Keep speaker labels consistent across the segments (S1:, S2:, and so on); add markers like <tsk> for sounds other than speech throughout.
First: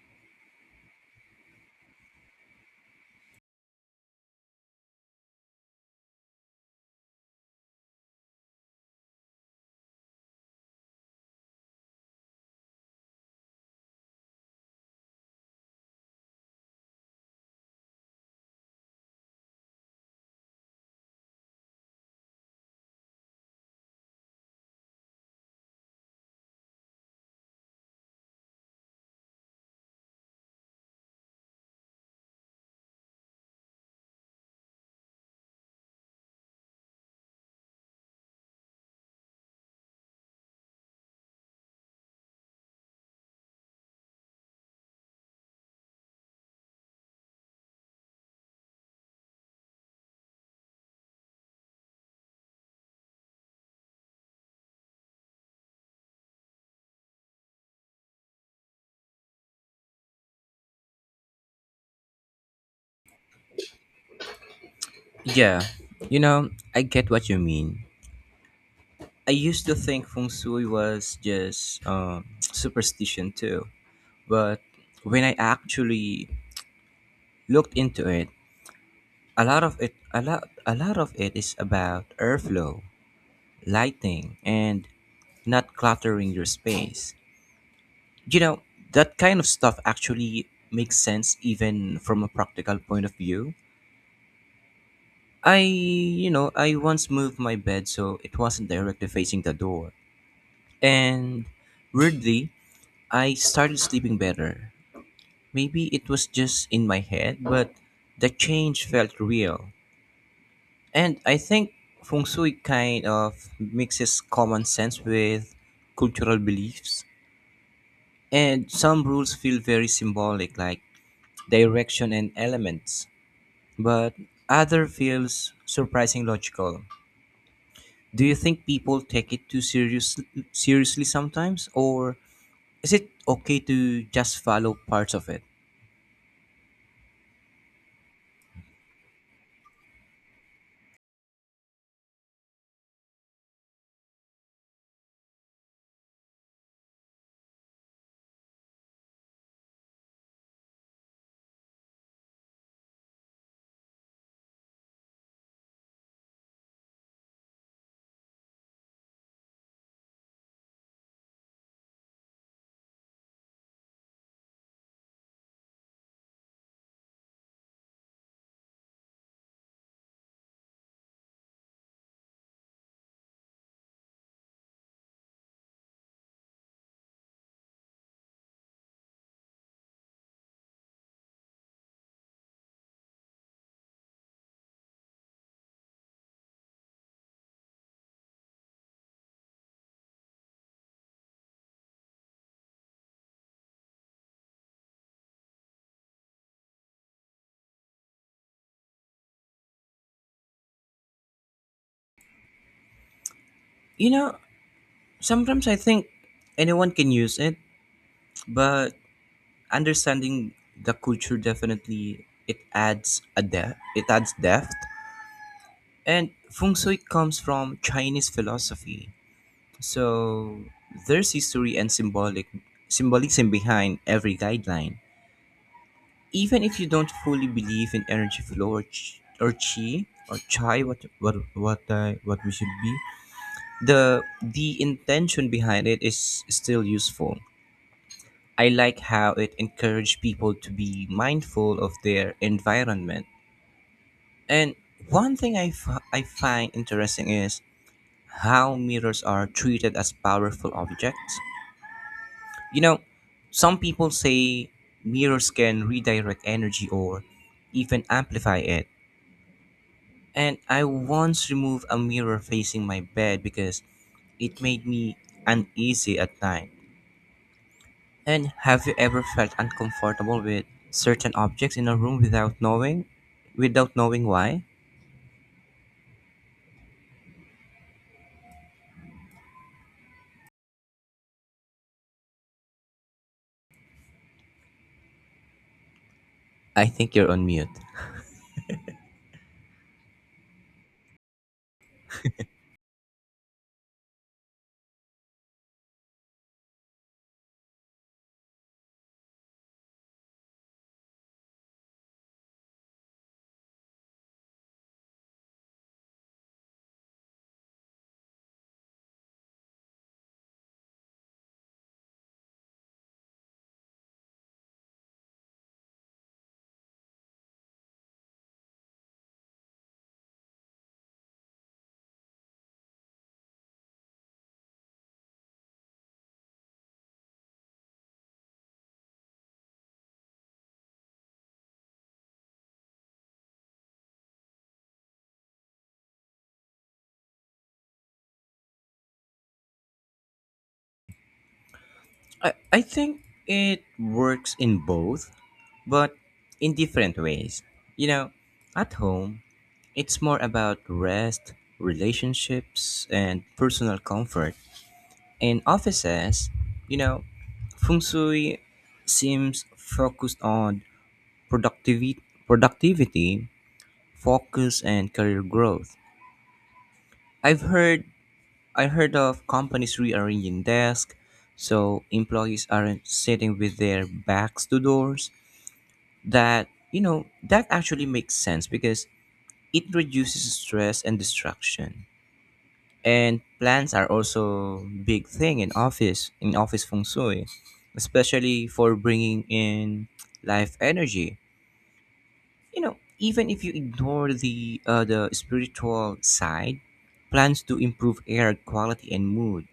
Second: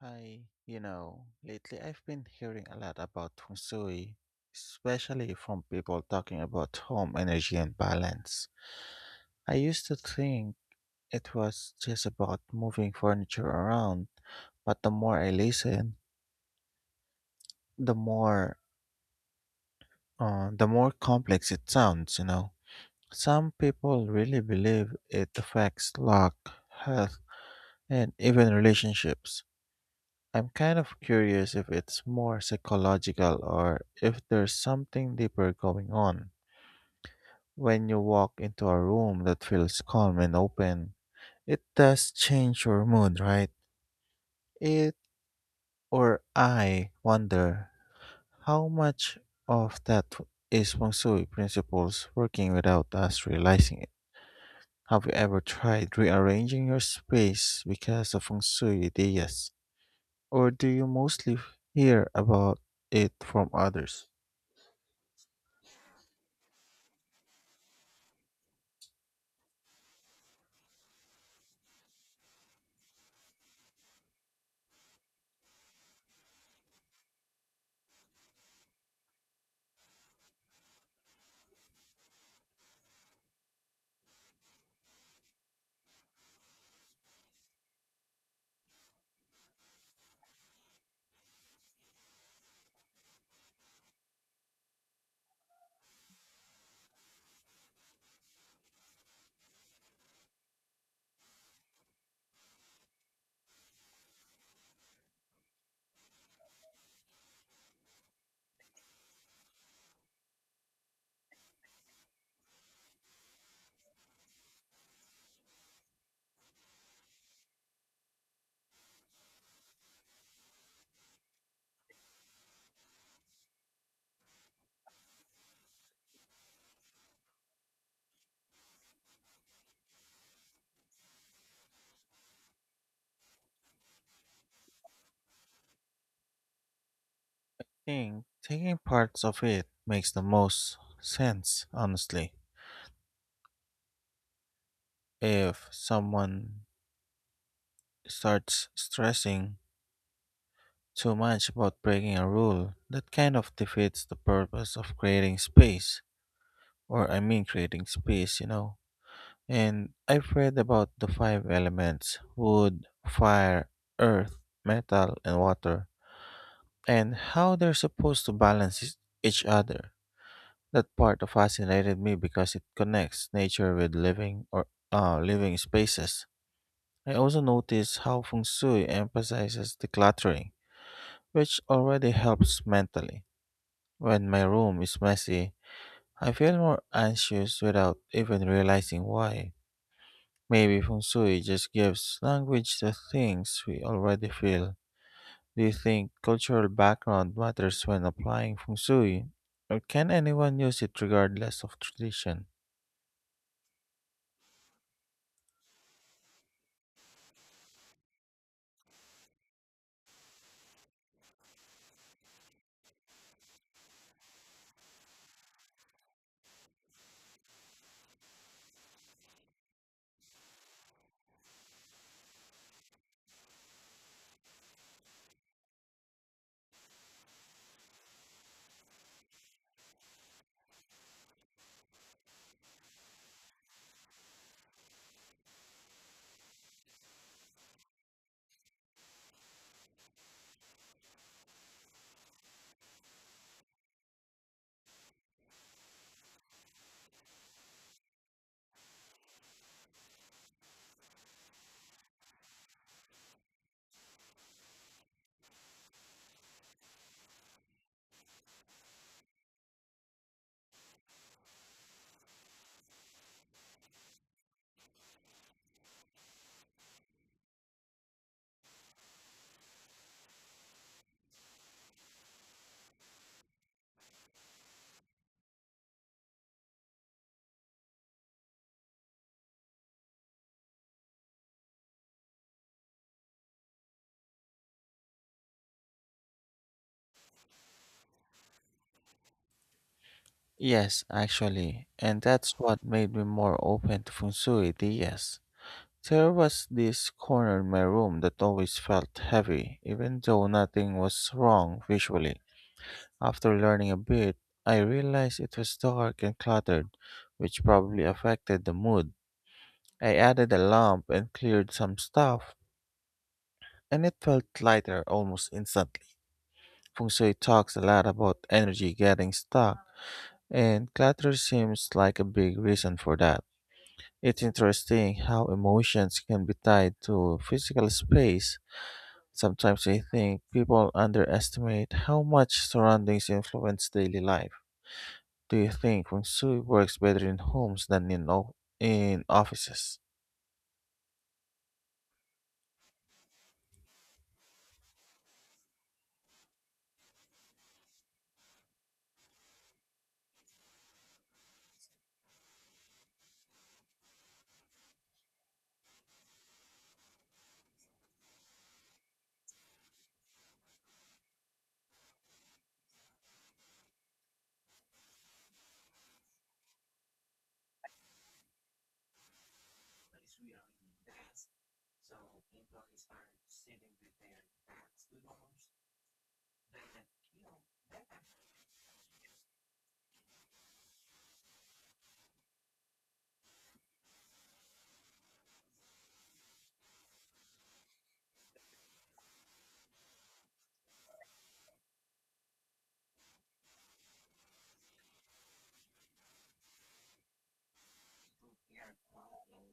S1: Hi, lately I've been hearing a lot about feng shui, especially from people talking about home energy and balance. I used to think it was just about moving furniture around, but the more I listen, the more the more complex it sounds. Some people really believe it affects luck, health, and even relationships. I'm kind of curious if it's more psychological or if there's something deeper going on. When you walk into a room that feels calm and open, it does change your mood, right? It or I wonder how much of that is feng shui principles working without us realizing it. Have you ever tried rearranging your space because of feng shui ideas? Or do you mostly hear about it from others?
S2: Yeah, I get what you mean. I used to think feng shui was just <tsk> superstition too, but when I actually looked into it, a lot of it, a lot of it is about airflow, lighting, and not cluttering your space. You know, that kind of stuff actually makes sense even from a practical point of view. I once moved my bed so it wasn't directly facing the door. And weirdly, I started sleeping better. Maybe it was just in my head, but the change felt real. And I think feng shui kind of mixes common sense with cultural beliefs. And some rules feel very symbolic, like direction and elements, but other feels surprising logical. Do you think people take it seriously sometimes, or is it okay to just follow parts of it?
S1: Think taking parts of it makes the most sense, honestly. If someone starts stressing too much about breaking a rule, that kind of defeats the purpose of creating space, or I mean, creating space. And I've read about the five elements wood, fire, earth, metal, and water, and how they're supposed to balance each other. That part of fascinated me because it connects nature with living or living spaces. I also noticed how feng shui emphasizes decluttering, which already helps mentally. When my room is messy, I feel more anxious without even realizing why. Maybe feng shui just gives language to things we already feel. Do you think cultural background matters when applying feng shui, or can anyone use it regardless of tradition?
S2: You know, sometimes I think anyone can use it, but understanding the culture definitely it adds a depth. It adds depth. And feng shui comes from Chinese philosophy, so there's history and symbolic symbolism behind every guideline. Even if you don't fully believe in energy flow or chi, or, chi, or chai, what we should be, the intention behind it is still useful. I like how it encouraged people to be mindful of their environment. And one thing I find interesting is how mirrors are treated as powerful objects. You know, some people say mirrors can redirect energy or even amplify it. And I once removed a mirror facing my bed because it made me uneasy at night. And have you ever felt uncomfortable with certain objects in a room without knowing why? I think you're on mute.
S1: Yes, actually, and that's what made me more open to feng shui ideas. There was this corner in my room that always felt heavy, even though nothing was wrong visually. After learning a bit, I realized it was dark and cluttered, which probably affected the mood. I added a lamp and cleared some stuff, and it felt lighter almost instantly. Feng shui talks a lot about energy getting stuck, and clutter seems like a big reason for that. It's interesting how emotions can be tied to physical space. Sometimes I think people underestimate how much surroundings influence daily life. Do you think feng shui works better in homes than in offices?
S2: I think it works in both, but in different ways. You know, at home, it's more about rest, relationships, and personal comfort. In offices, you know, feng shui seems focused on productivity productivity, focus and career growth. I've heard I heard of companies rearranging desks so employees aren't sitting with their backs to doors. That, you know, that actually makes sense because it reduces stress and distraction. And plants are also big thing in office feng shui, especially for bringing in life energy. You know, even if you ignore the spiritual side, plans to improve air quality and mood.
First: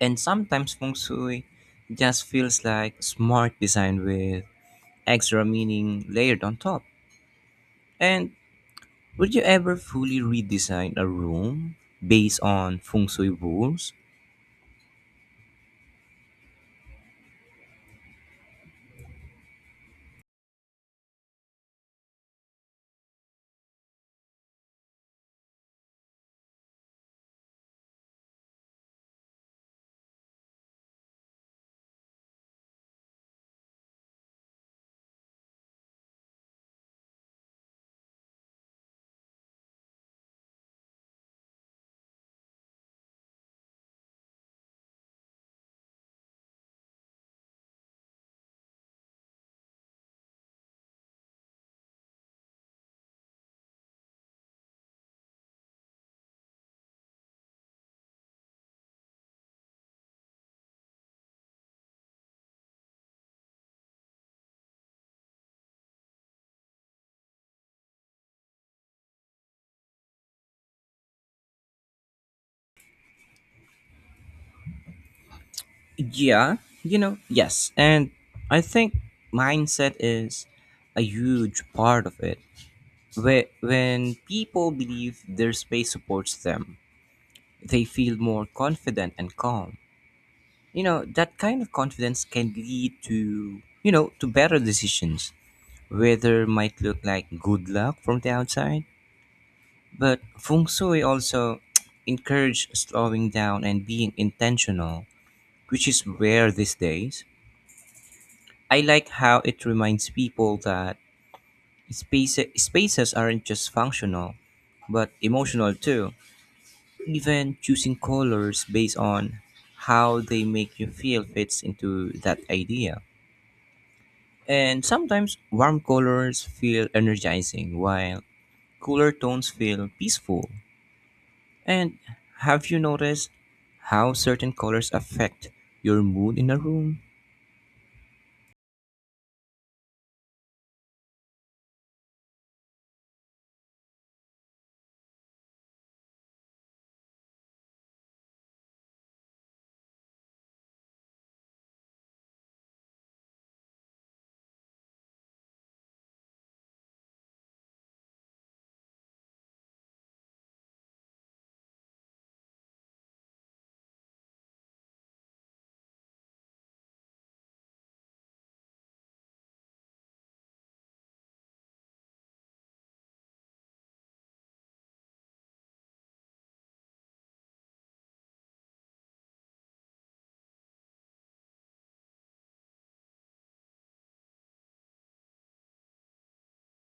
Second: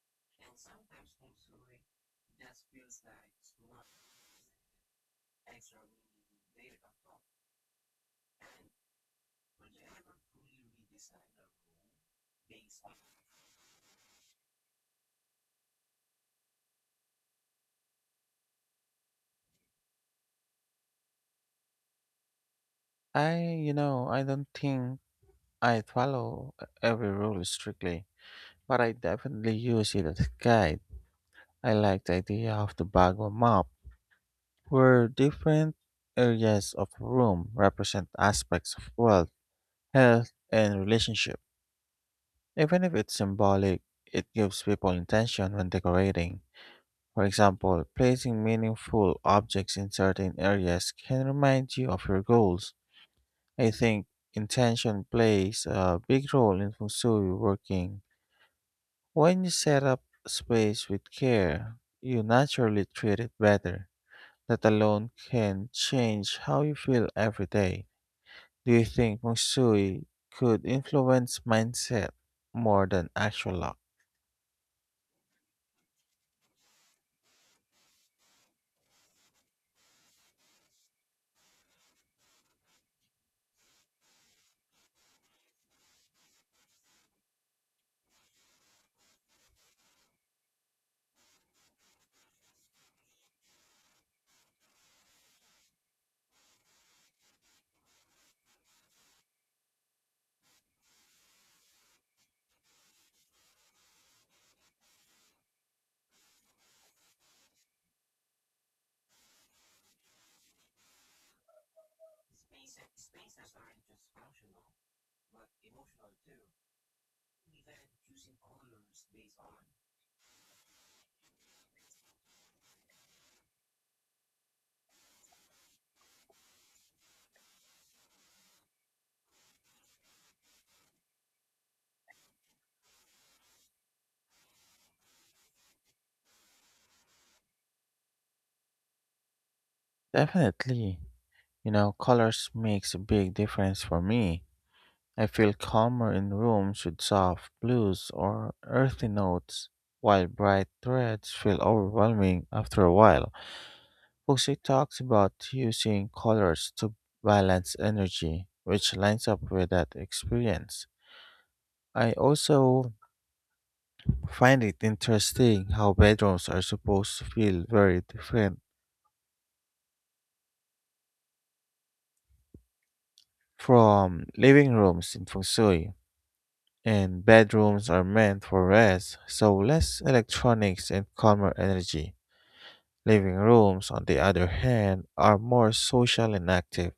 S2: And sometimes feng shui just feels like smart design with extra meaning layered on top. And would you ever fully redesign a room based on feng shui rules?
S1: I, I don't think I follow every rule strictly, but I definitely use it as a guide. I like the idea of the Bagua map, where different areas of room represent aspects of wealth, health and relationship. Even if it's symbolic, it gives people intention when decorating. For example, placing meaningful objects in certain areas can remind you of your goals. I think intention plays a big role in feng shui working. When you set up space with care, you naturally treat it better. That alone can change how you feel every day. Do you think feng shui could influence mindset more than actual luck?
S2: Yeah, you know, yes. And I think mindset is a huge part of it. When people believe their space supports them, they feel more confident and calm. You know, that kind of confidence can lead to better decisions. Weather might look like good luck from the outside, but feng shui also <tsk> encourage slowing down and being intentional, which is rare these days. I like how it reminds people that spaces aren't just functional, but emotional too. Even choosing colors based on how they make you feel fits into that idea. And sometimes warm colors feel energizing while cooler tones feel peaceful. And have you noticed how certain colors affect your mood in a room?
S1: Definitely. You know, colors makes a big difference for me. I feel calmer in rooms with soft blues or earthy notes, while bright threads feel overwhelming after a while. Feng shui talks about using colors to balance energy, which lines up with that experience. I also find it interesting how bedrooms are supposed to feel very different from living rooms in feng shui, and bedrooms are meant for rest, so less electronics and calmer energy. Living rooms, on the other hand, are more social and active.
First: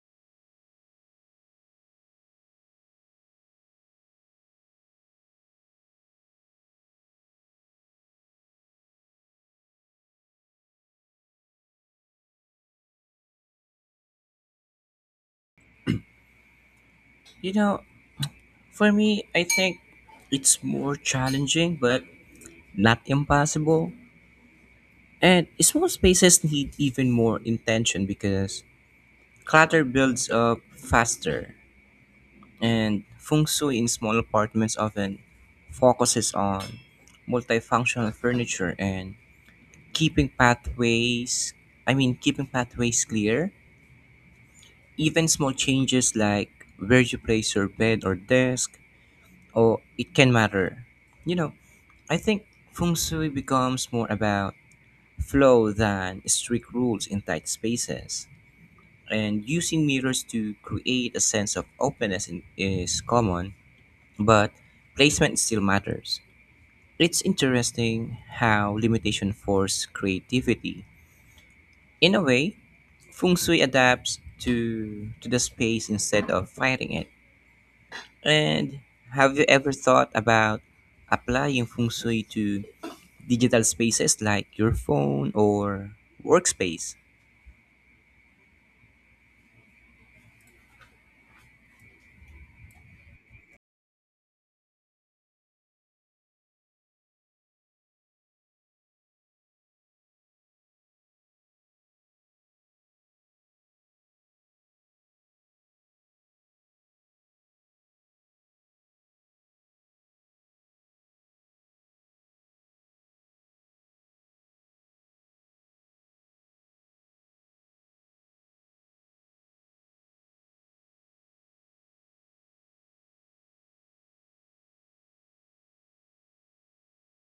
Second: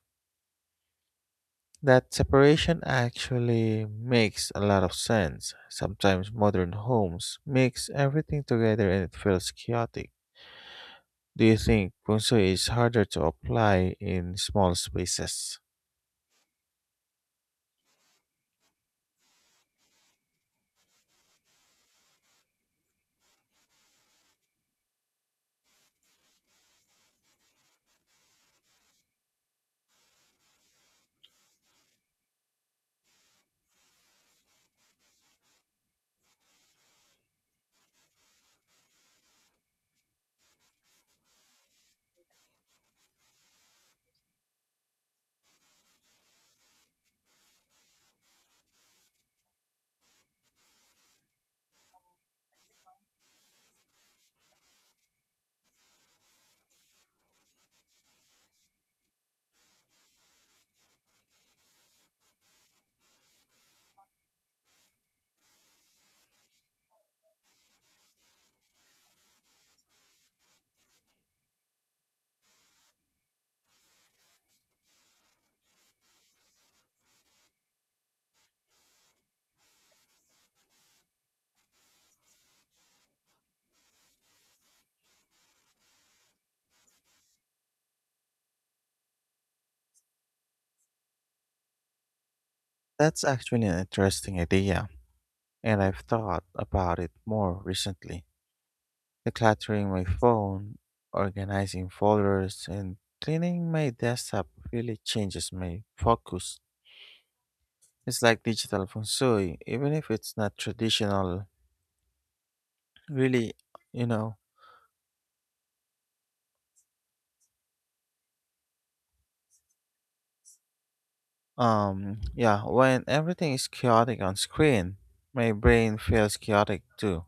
S1: That separation actually makes a lot of sense. Sometimes modern homes mix everything together and it feels chaotic. Do you think feng shui is harder to apply in small spaces?
S2: You know, for me, I think it's more challenging but not impossible. And small spaces need even more intention because clutter builds up faster. And feng shui in small apartments often focuses on multifunctional furniture and keeping pathways, keeping pathways clear. Even small changes like where you place your bed or desk, or it can matter. You know, I think feng shui becomes more about flow than strict rules in tight spaces. And using mirrors to create a sense of openness in, is common but placement still matters. It's interesting how limitation force creativity. In a way, feng shui adapts to the space instead of fighting it. And have you ever thought about applying feng shui to digital spaces like your phone or workspace?
S1: That's actually an interesting idea, and I've thought about it more recently. Decluttering my phone, organizing folders, and cleaning my desktop really changes my focus. It's like digital feng shui, even if it's not traditional. Really, you know, yeah, when everything is chaotic on screen, my brain feels chaotic too.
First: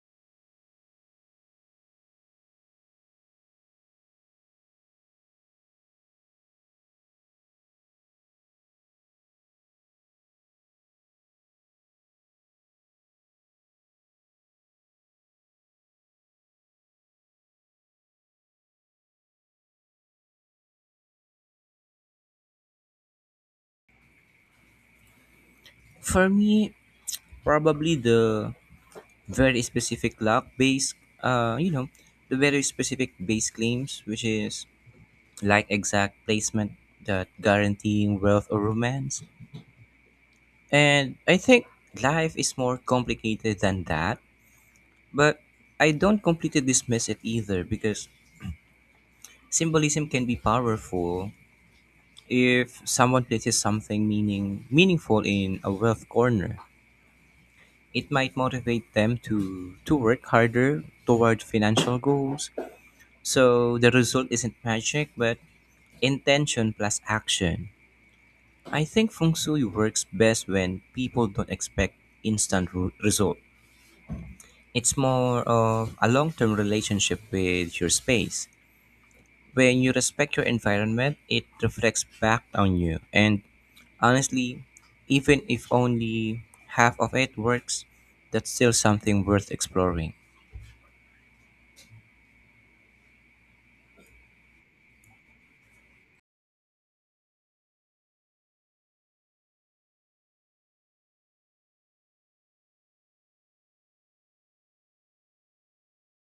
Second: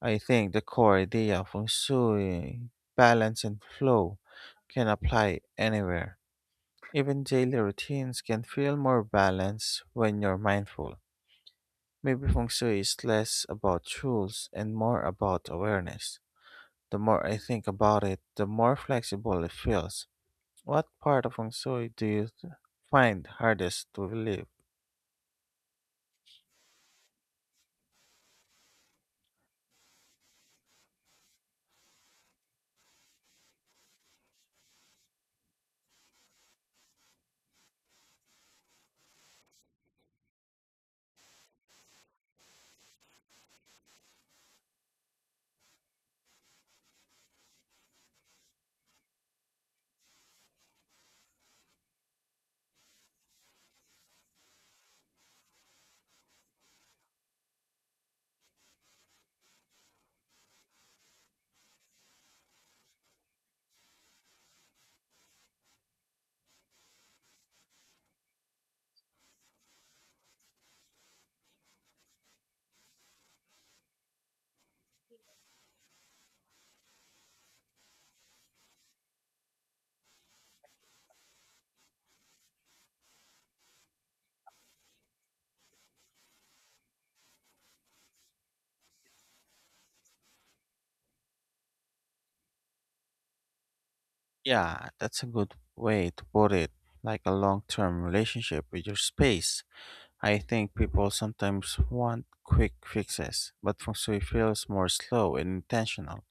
S1: I think the core idea of feng shui, balance and flow, can apply anywhere. Even daily routines can feel more balanced when you're mindful. Maybe feng shui is less about rules and more about awareness. The more I think about it, the more flexible it feels. What part of feng shui find hardest to live?
S2: For me, probably the very specific lock base. Uh, you know, the very specific base claims which is like exact placement that guaranteeing wealth or romance. And I think life is more complicated than that, but I don't completely dismiss it either because symbolism can be powerful if someone places something meaningful in a wealth corner. It might motivate them to work harder toward financial goals. So the result isn't magic, but intention plus action. I think feng shui works best when people don't expect result. It's more of a long-term relationship with your space. When you respect your environment, it reflects back on you. And honestly, even if only half of it works, that's still something worth exploring.
S1: Yeah, that's a good way to put it. Like a long term relationship with your space. I think people sometimes want quick fixes, but feng shui feels more slow and intentional.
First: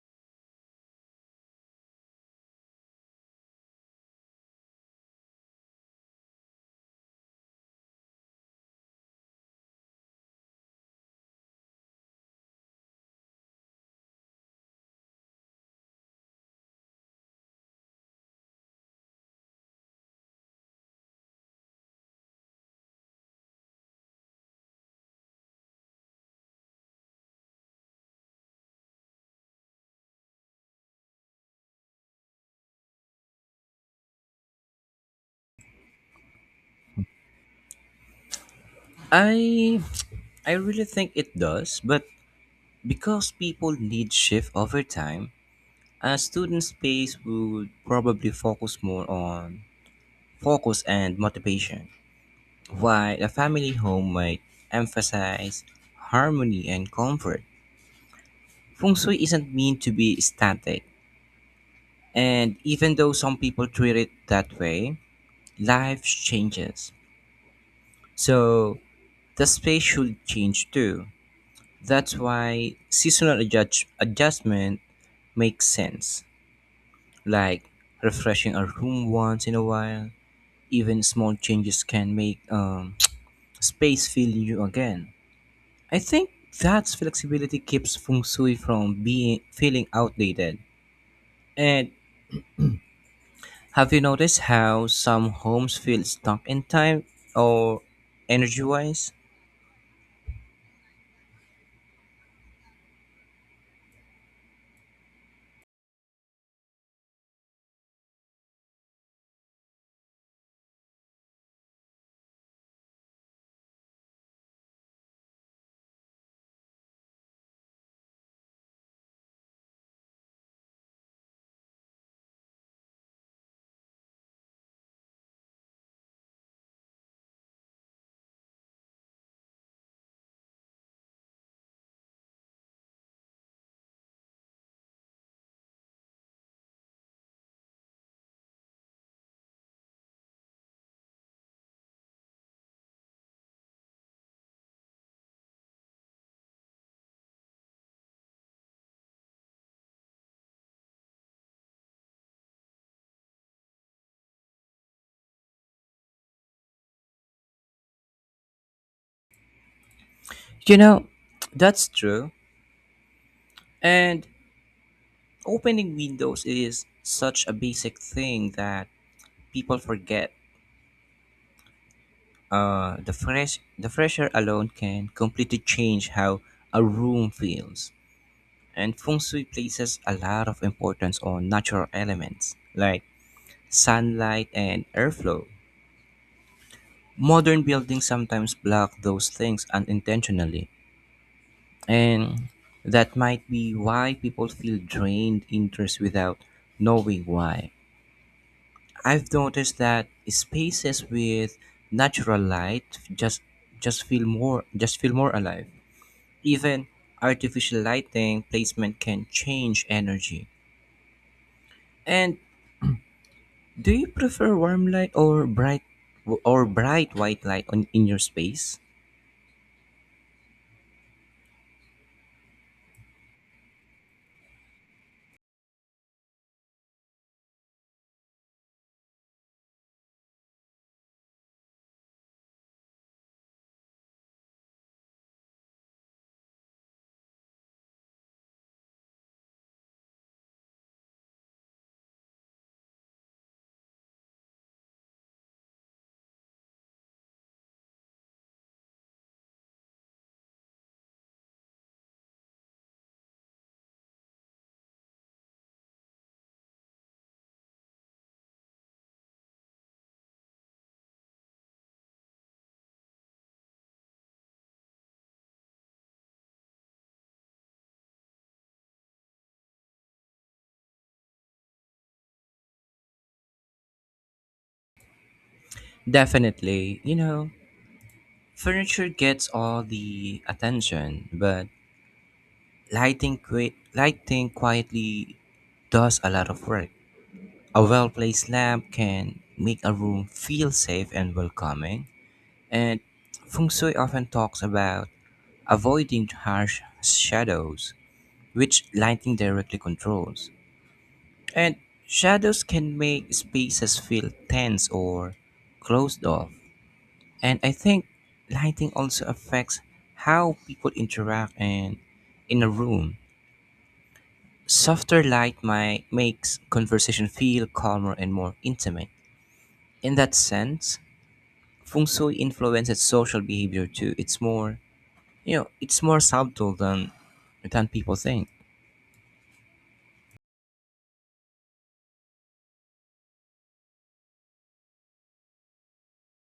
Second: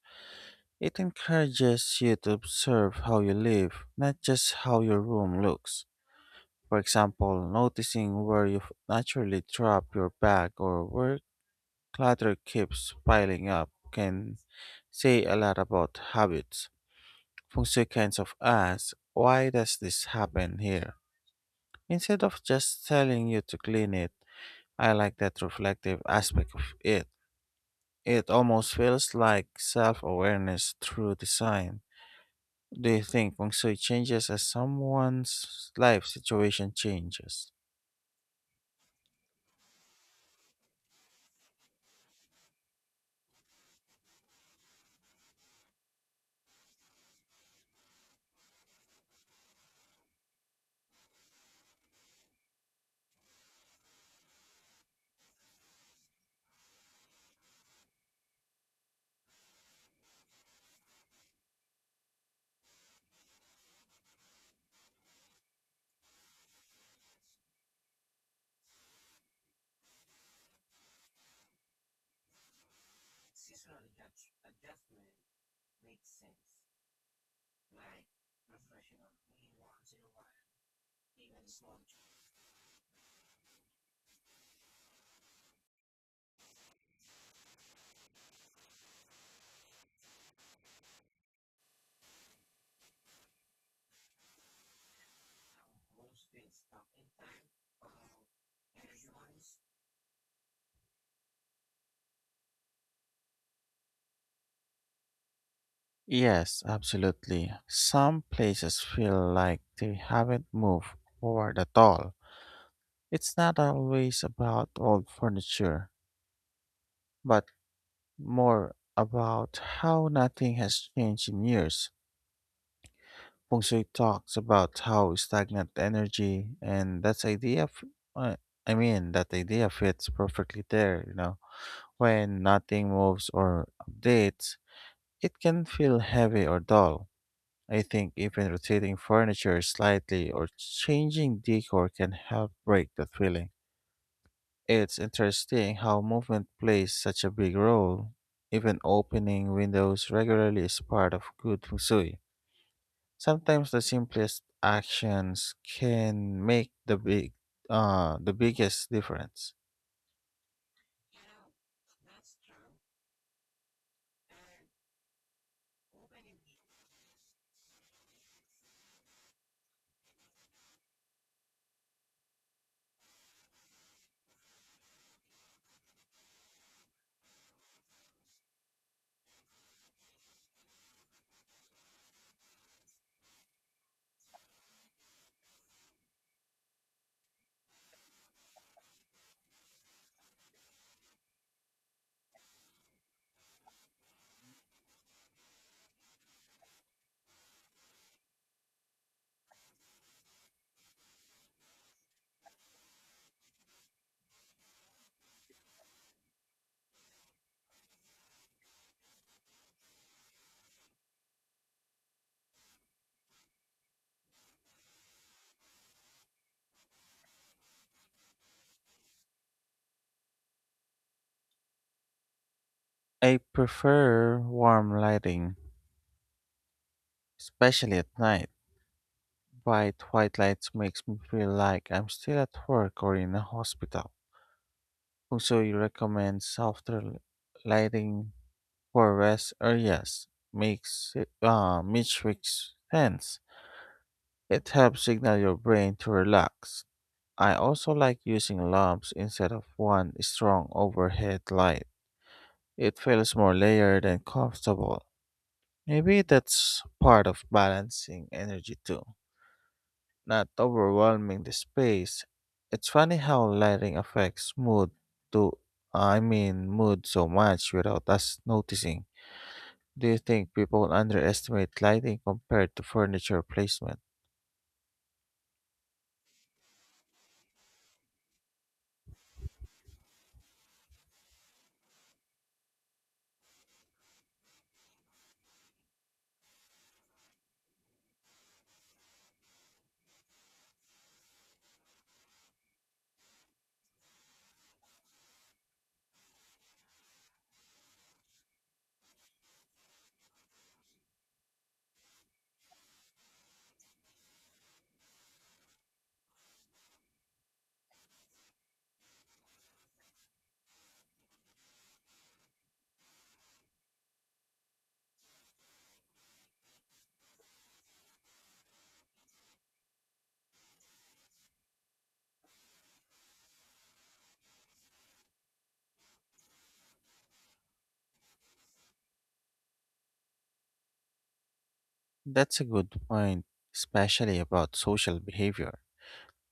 S1: It encourages you to observe how you live, not just how your room looks. For example, noticing where naturally drop your bag or where clutter keeps piling up can say a lot about habits. Feng shui kinds of asks, why does this happen here? Instead of just telling you to clean it, I like that reflective aspect of it. It almost feels like self awareness through design. Do you think Feng Shui changes as someone's life situation changes?
S2: I I really think it does, but because people need shift over time, a student space would probably focus more on focus and motivation, while a family home might emphasize harmony and comfort. Feng Shui isn't meant to be static, and even though some people treat it that way, life changes. So the space should change too. That's why adjustment makes sense, like refreshing a room once in a while. Even small changes can make <tsk> space feel new again. I think that flexibility keeps feng shui from being feeling outdated. And have you noticed how some homes feel stuck in time or energy wise?
S1: Yes, absolutely. Some places feel like they haven't moved forward at all. It's not always about old furniture, but more about how nothing has changed in years. Feng Shui talks about how stagnant energy and that's uh, I mean, that idea fits perfectly there. You know, when nothing moves or updates, it can feel heavy or dull. I think even rotating furniture slightly or changing decor can help break that feeling. It's interesting how movement plays such a big role. Even opening windows regularly is part of good feng shui. Sometimes the simplest actions can make the biggest difference.
S2: You know, that's true. And opening windows is such a basic thing that people forget. The fresher alone can completely change how a room feels. And feng shui places a lot of importance on natural elements like sunlight, and airflow. Modern buildings sometimes block those things unintentionally, and that might be why people feel drained interest without knowing why. I've noticed that spaces with natural light just feel more alive. Even artificial lighting placement can change energy. And do you prefer warm light or bright white light on in your space?
S1: I prefer warm lighting, especially at night. Bright white lights makes me feel like I'm still at work or in a hospital. Also, you recommend lighting for rest areas. Which makes sense. It helps signal your brain to relax. I also like using lamps instead of one strong overhead light. It feels more layered and comfortable. Maybe that's part of balancing energy too, not overwhelming the space. It's funny how lighting affects mood to I mean mood so much without us noticing. Do you think people underestimate lighting compared to furniture placement?
S2: Definitely. You know, furniture gets all the attention, but lighting quietly does a lot of work. A well-placed lamp can make a room feel safe and welcoming, and feng shui often talks about avoiding harsh shadows, which lighting directly controls. And shadows can make spaces feel tense or closed off. And I think lighting also affects how people interact and in a room. Softer light might makes conversation feel calmer and more intimate. In that sense, feng shui influences social behavior too. It's more, you know, it's more subtle than people think.
S1: That's a good point, especially about social behavior.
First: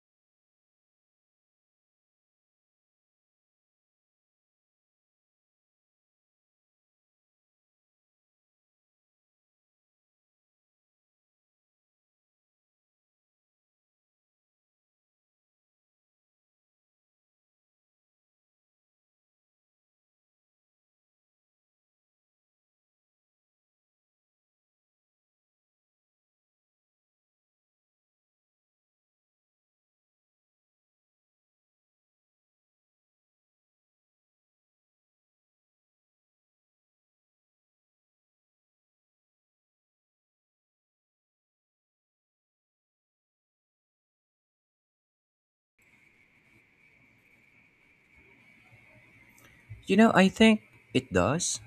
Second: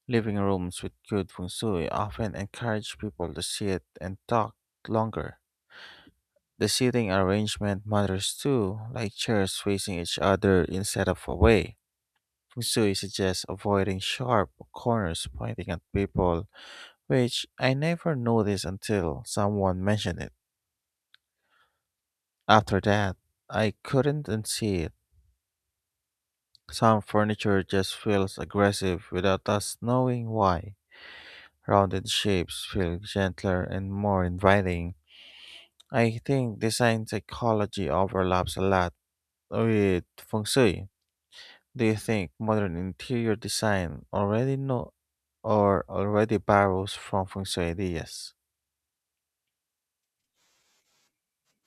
S1: Living rooms with good feng shui often encourage people to sit and talk longer. The seating arrangement matters too, like chairs facing each other instead of away. Feng shui suggests avoiding sharp corners pointing at people, which I never noticed until someone mentioned it. After that, I couldn't unsee it. Some furniture just feels aggressive without us knowing why. Rounded shapes feel gentler and more inviting. I think design psychology overlaps a lot with feng shui. Do you think modern interior design already know or already borrows from feng shui ideas?
S2: You know, I think it does.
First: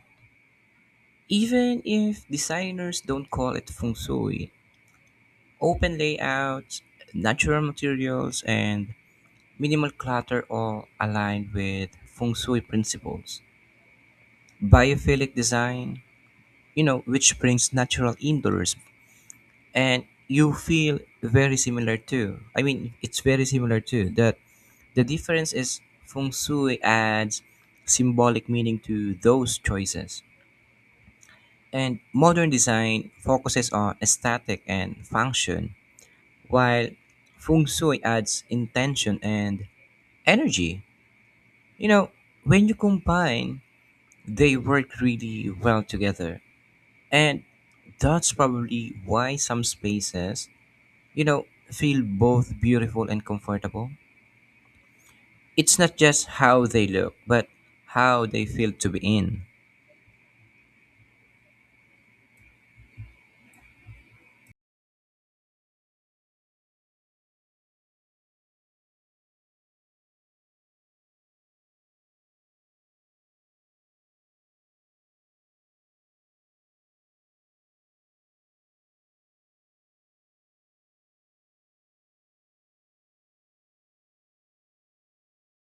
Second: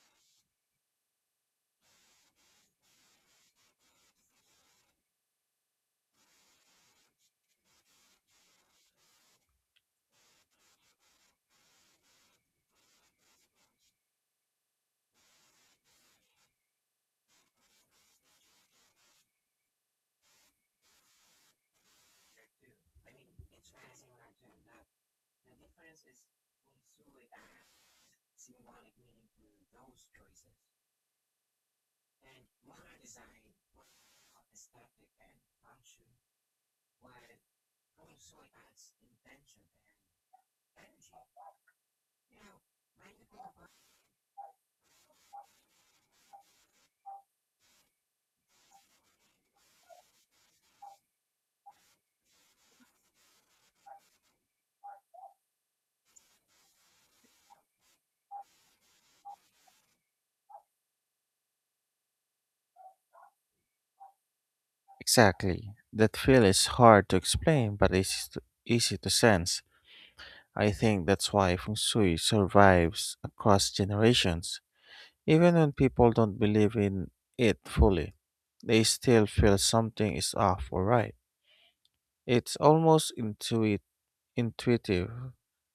S2: Even if designers don't call it feng shui, open layouts, natural materials, and minimal clutter all aligned with feng shui principles. Biophilic design, you know, which brings natural indoors and you feel very similar too. I mean, it's very similar too. That the difference is feng shui adds symbolic meaning to those choices. And modern design focuses on aesthetic and function, while feng shui adds intention and energy. You know, when you combine, they work really well together. And that's probably why some spaces, you know, feel both beautiful and comfortable. It's not just how they look, but how they feel to be in.
S1: Exactly. That feel is hard to explain but easy to sense. I think that's why feng shui survives across generations. Even when people don't believe in it fully, they still feel something is off or right. It's almost intuitive.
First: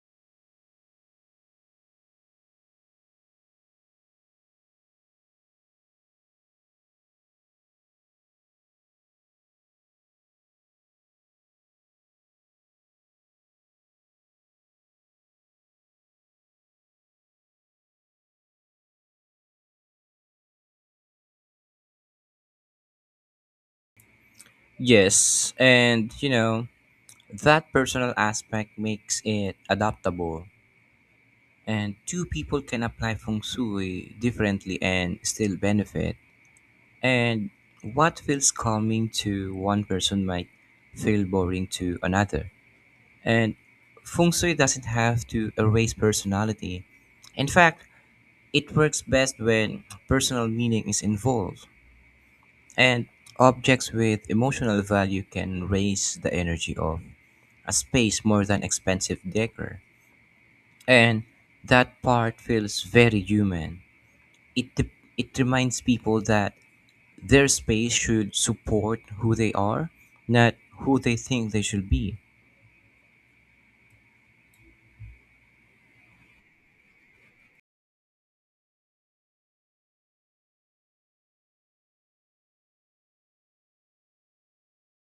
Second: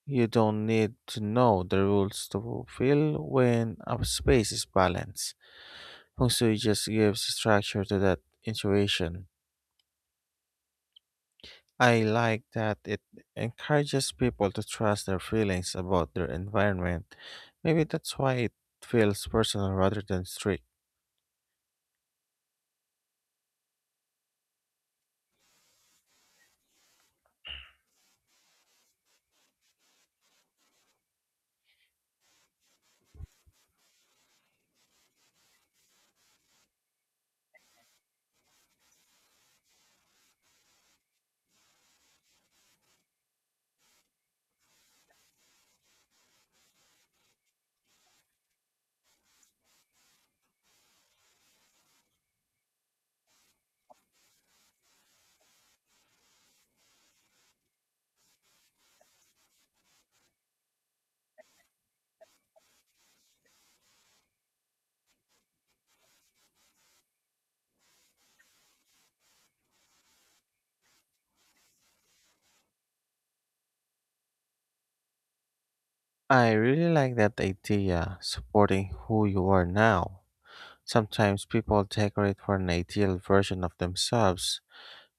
S1: You don't need to know the rules to feel when a space is balanced. Feng Shui just gives structure to that intuition. I like that it encourages people to trust their feelings about their environment. Maybe that's why it feels personal rather than strict.
S2: Yes, and you know, that personal aspect makes it adaptable. And two people can apply feng shui differently and still benefit. And what feels calming to one person might feel boring to another. And feng shui doesn't have to erase personality. In fact, it works best when personal meaning is involved, and objects with emotional value can raise the energy of a space more than expensive decor. And that part feels very human. It, de- it reminds people that their space should support who they are, not who they think they should be.
S1: I really like that idea, supporting who you are now. Sometimes people decorate for an ideal version of themselves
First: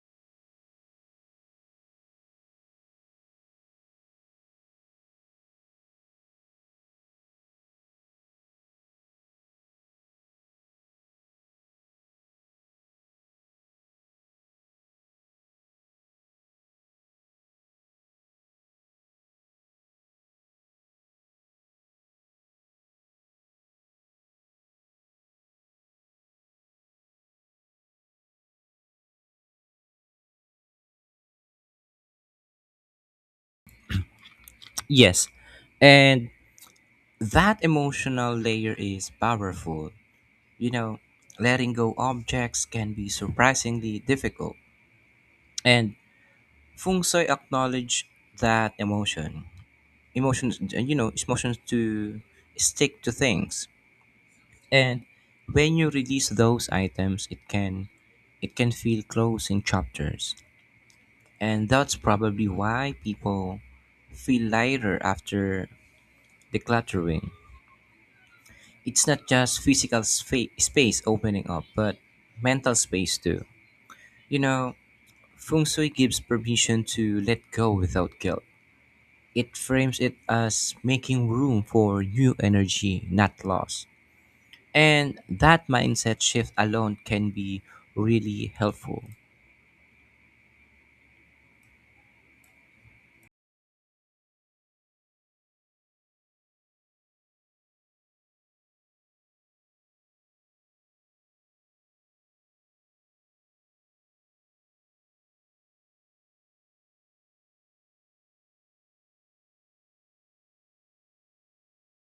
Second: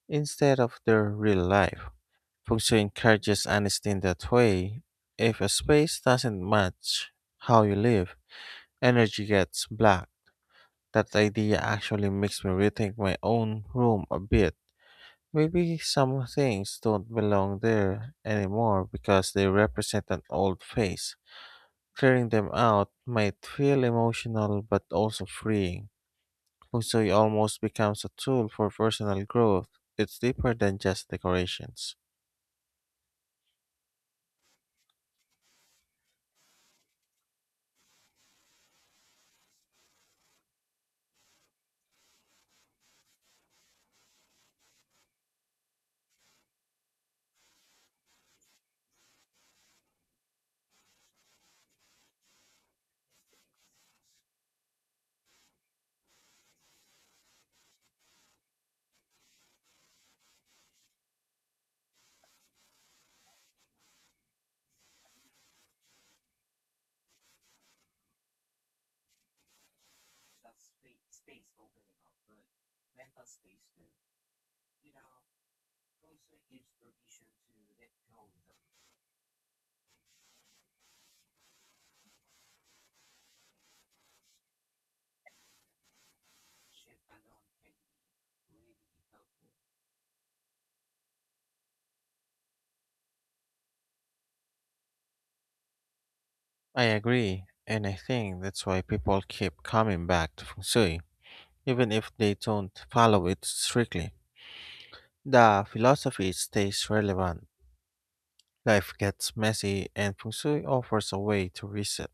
S1: instead of their real life. Feng Shui encourages honesty in that way. If a space doesn't match how you live, energy gets blocked. That idea actually makes me rethink my own room a bit. Maybe some things don't belong there anymore because they represent an old phase. Clearing them out might feel emotional but also freeing. Feng Shui almost becomes a tool for personal growth. It's deeper than just decorations.
S2: Yes, and that emotional layer is powerful. You know, letting go objects can be surprisingly difficult. And Feng Shui acknowledge that emotion. Emotions, you know, emotions to stick to things. And when you release those items, it can feel closing chapters. And that's probably why people feel lighter after decluttering. It's not just space opening up, but mental space too. You know, feng shui gives permission to let go without guilt. It frames it as making room for new energy, not loss. And that mindset shift alone can be really helpful.
S1: I agree, and I think that's why people keep coming back to Feng Shui, even if they don't follow it strictly. The philosophy stays relevant. Life gets messy, and Feng Shui offers a way to reset.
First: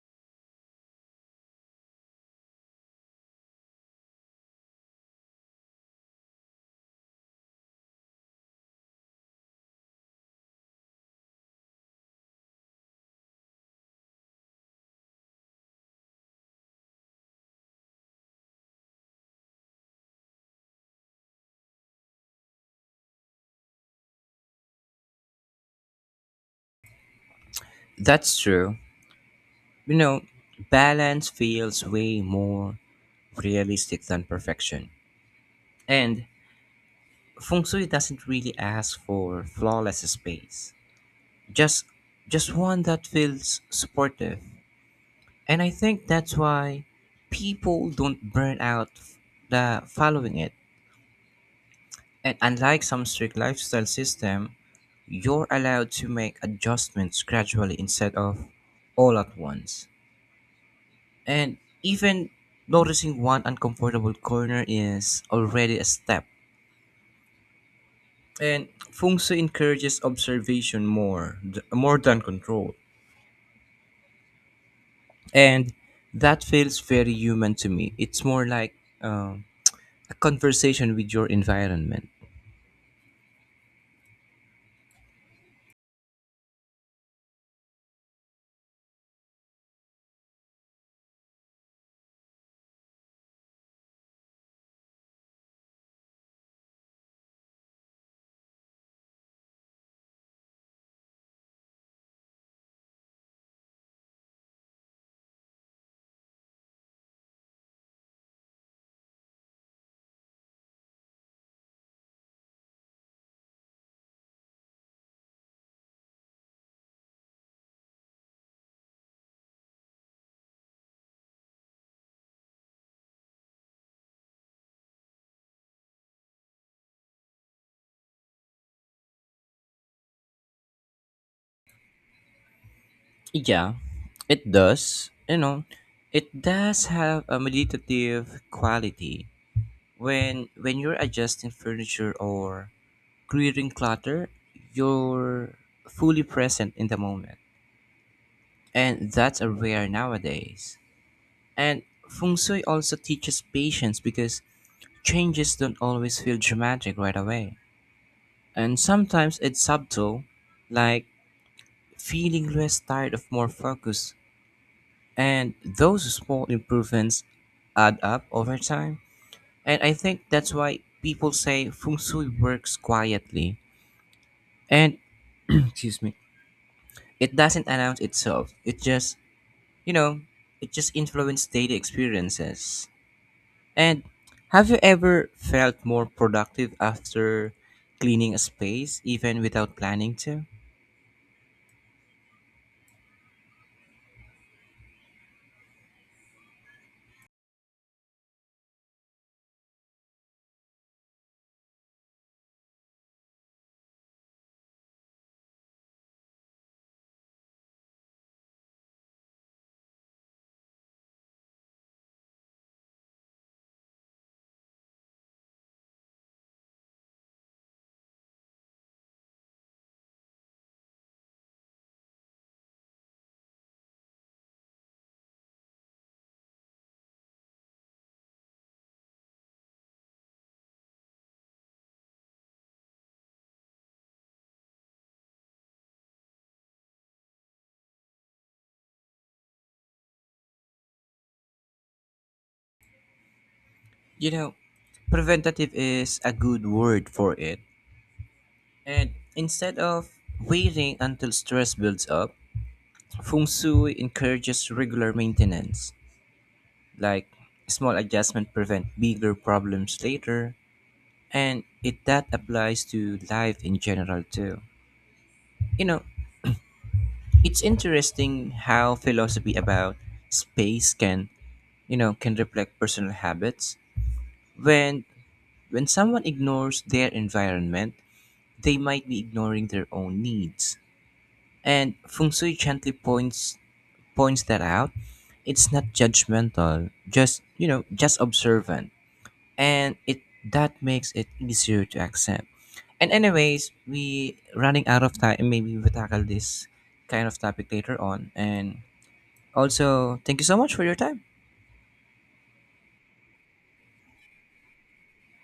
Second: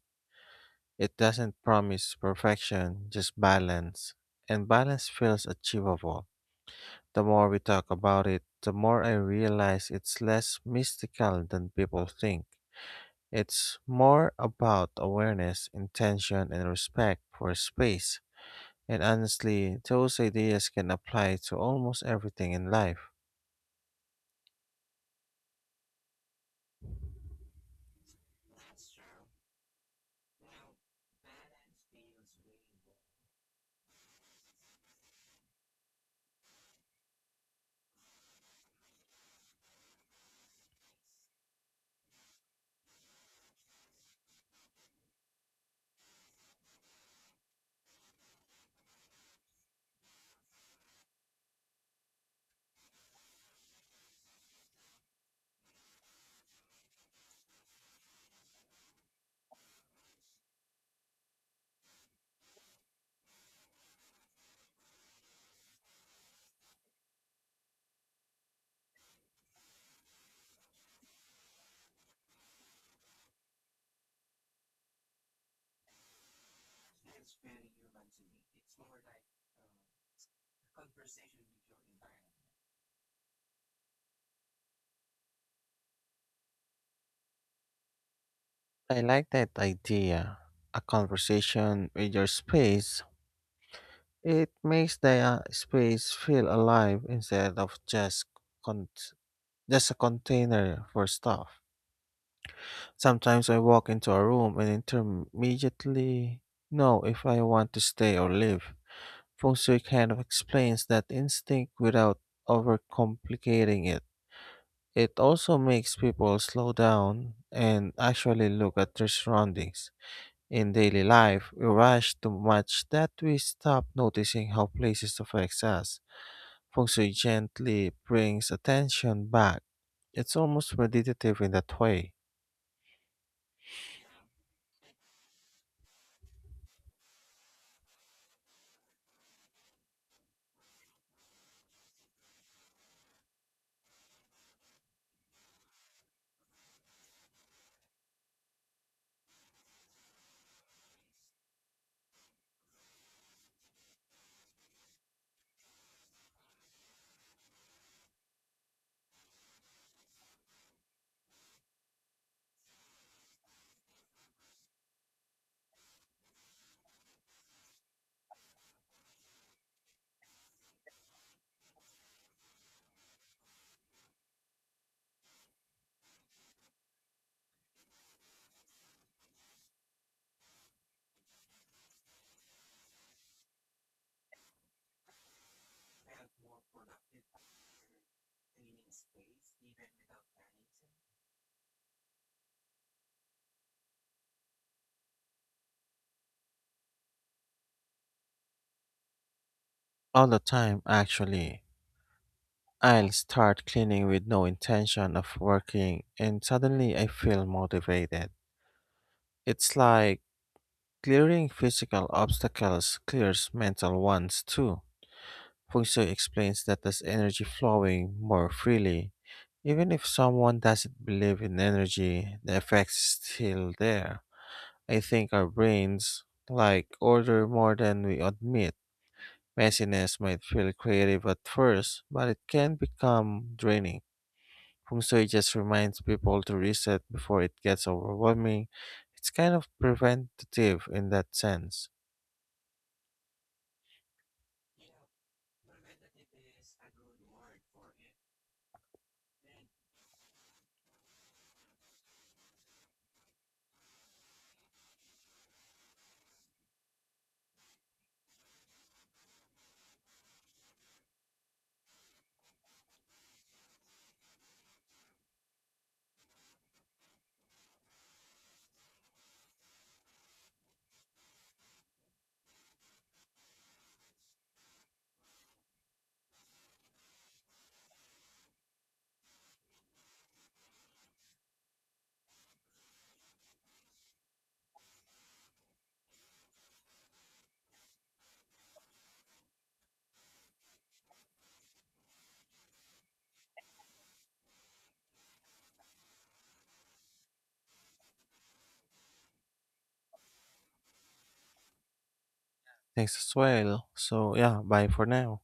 S1: It doesn't promise perfection, just balance, and balance feels achievable. The more we talk about it, the more I realize it's less mystical than people think. It's more about awareness, intention, and respect for space. And honestly, those ideas can apply to almost everything in life.
S2: That's true. You know, balance feels way more realistic than perfection. And feng shui doesn't really ask for flawless space, just just one that feels supportive. And I think that's why people don't burn out f- the following it. And unlike some strict lifestyle system, you're allowed to make adjustments gradually instead of all at once. And even noticing one uncomfortable corner is already a step. And feng shui encourages observation more than control. And that feels very human to me. It's more like um, a conversation with your environment.
S1: I like that idea. A conversation with your space. It makes the space feel alive instead of con- just a container for stuff. Sometimes I walk into a room and intermediately know if I want to stay or leave. Feng Shui kind of explains that instinct without overcomplicating it. It also makes people slow down and actually look at their surroundings. In daily life, we rush too much that we stop noticing how places affect us. Feng Shui gently brings attention back. It's almost meditative in that way.
S2: Yeah, it does. You know, it does have a meditative quality. When you're adjusting furniture or clearing clutter, you're fully present in the moment, and that's a rare nowadays. And feng shui also teaches patience because changes don't always feel dramatic right away. And sometimes it's subtle, like feeling less tired of more focus. And those small improvements add up over time. And I think that's why people say feng shui works quietly. And <clears throat> excuse me, it doesn't announce itself. It just, you know, it just influences daily experiences. And have you ever felt more productive after cleaning a space, even without planning to?
S1: All the time, actually. I'll start cleaning with no intention of working, and suddenly I feel motivated. It's like clearing physical obstacles clears mental ones too. Feng Shui explains that as energy flowing more freely, even if someone doesn't believe in energy, the effect is still there. I think our brains like order more than we admit. Messiness might feel creative at first, but it can become draining. Feng Shui just reminds people to reset before it gets overwhelming. It's kind of preventative in that sense.
S2: You know, preventative is a good word for it. And instead of waiting until stress builds up, feng shui encourages regular maintenance. Like small adjustment prevent bigger problems later, and it that applies to life in general too. You know, it's interesting how philosophy about space can, you know, can reflect personal habits. When when someone ignores their environment, they might be ignoring their own needs. And Feng Shui gently points that out. It's not judgmental, just you know, just observant. And it that makes it easier to accept. And anyways, we running out of time. Maybe we tackle this kind of topic later on. And also, thank you so much for your time.
S1: Thanks as well. So, yeah, bye for now.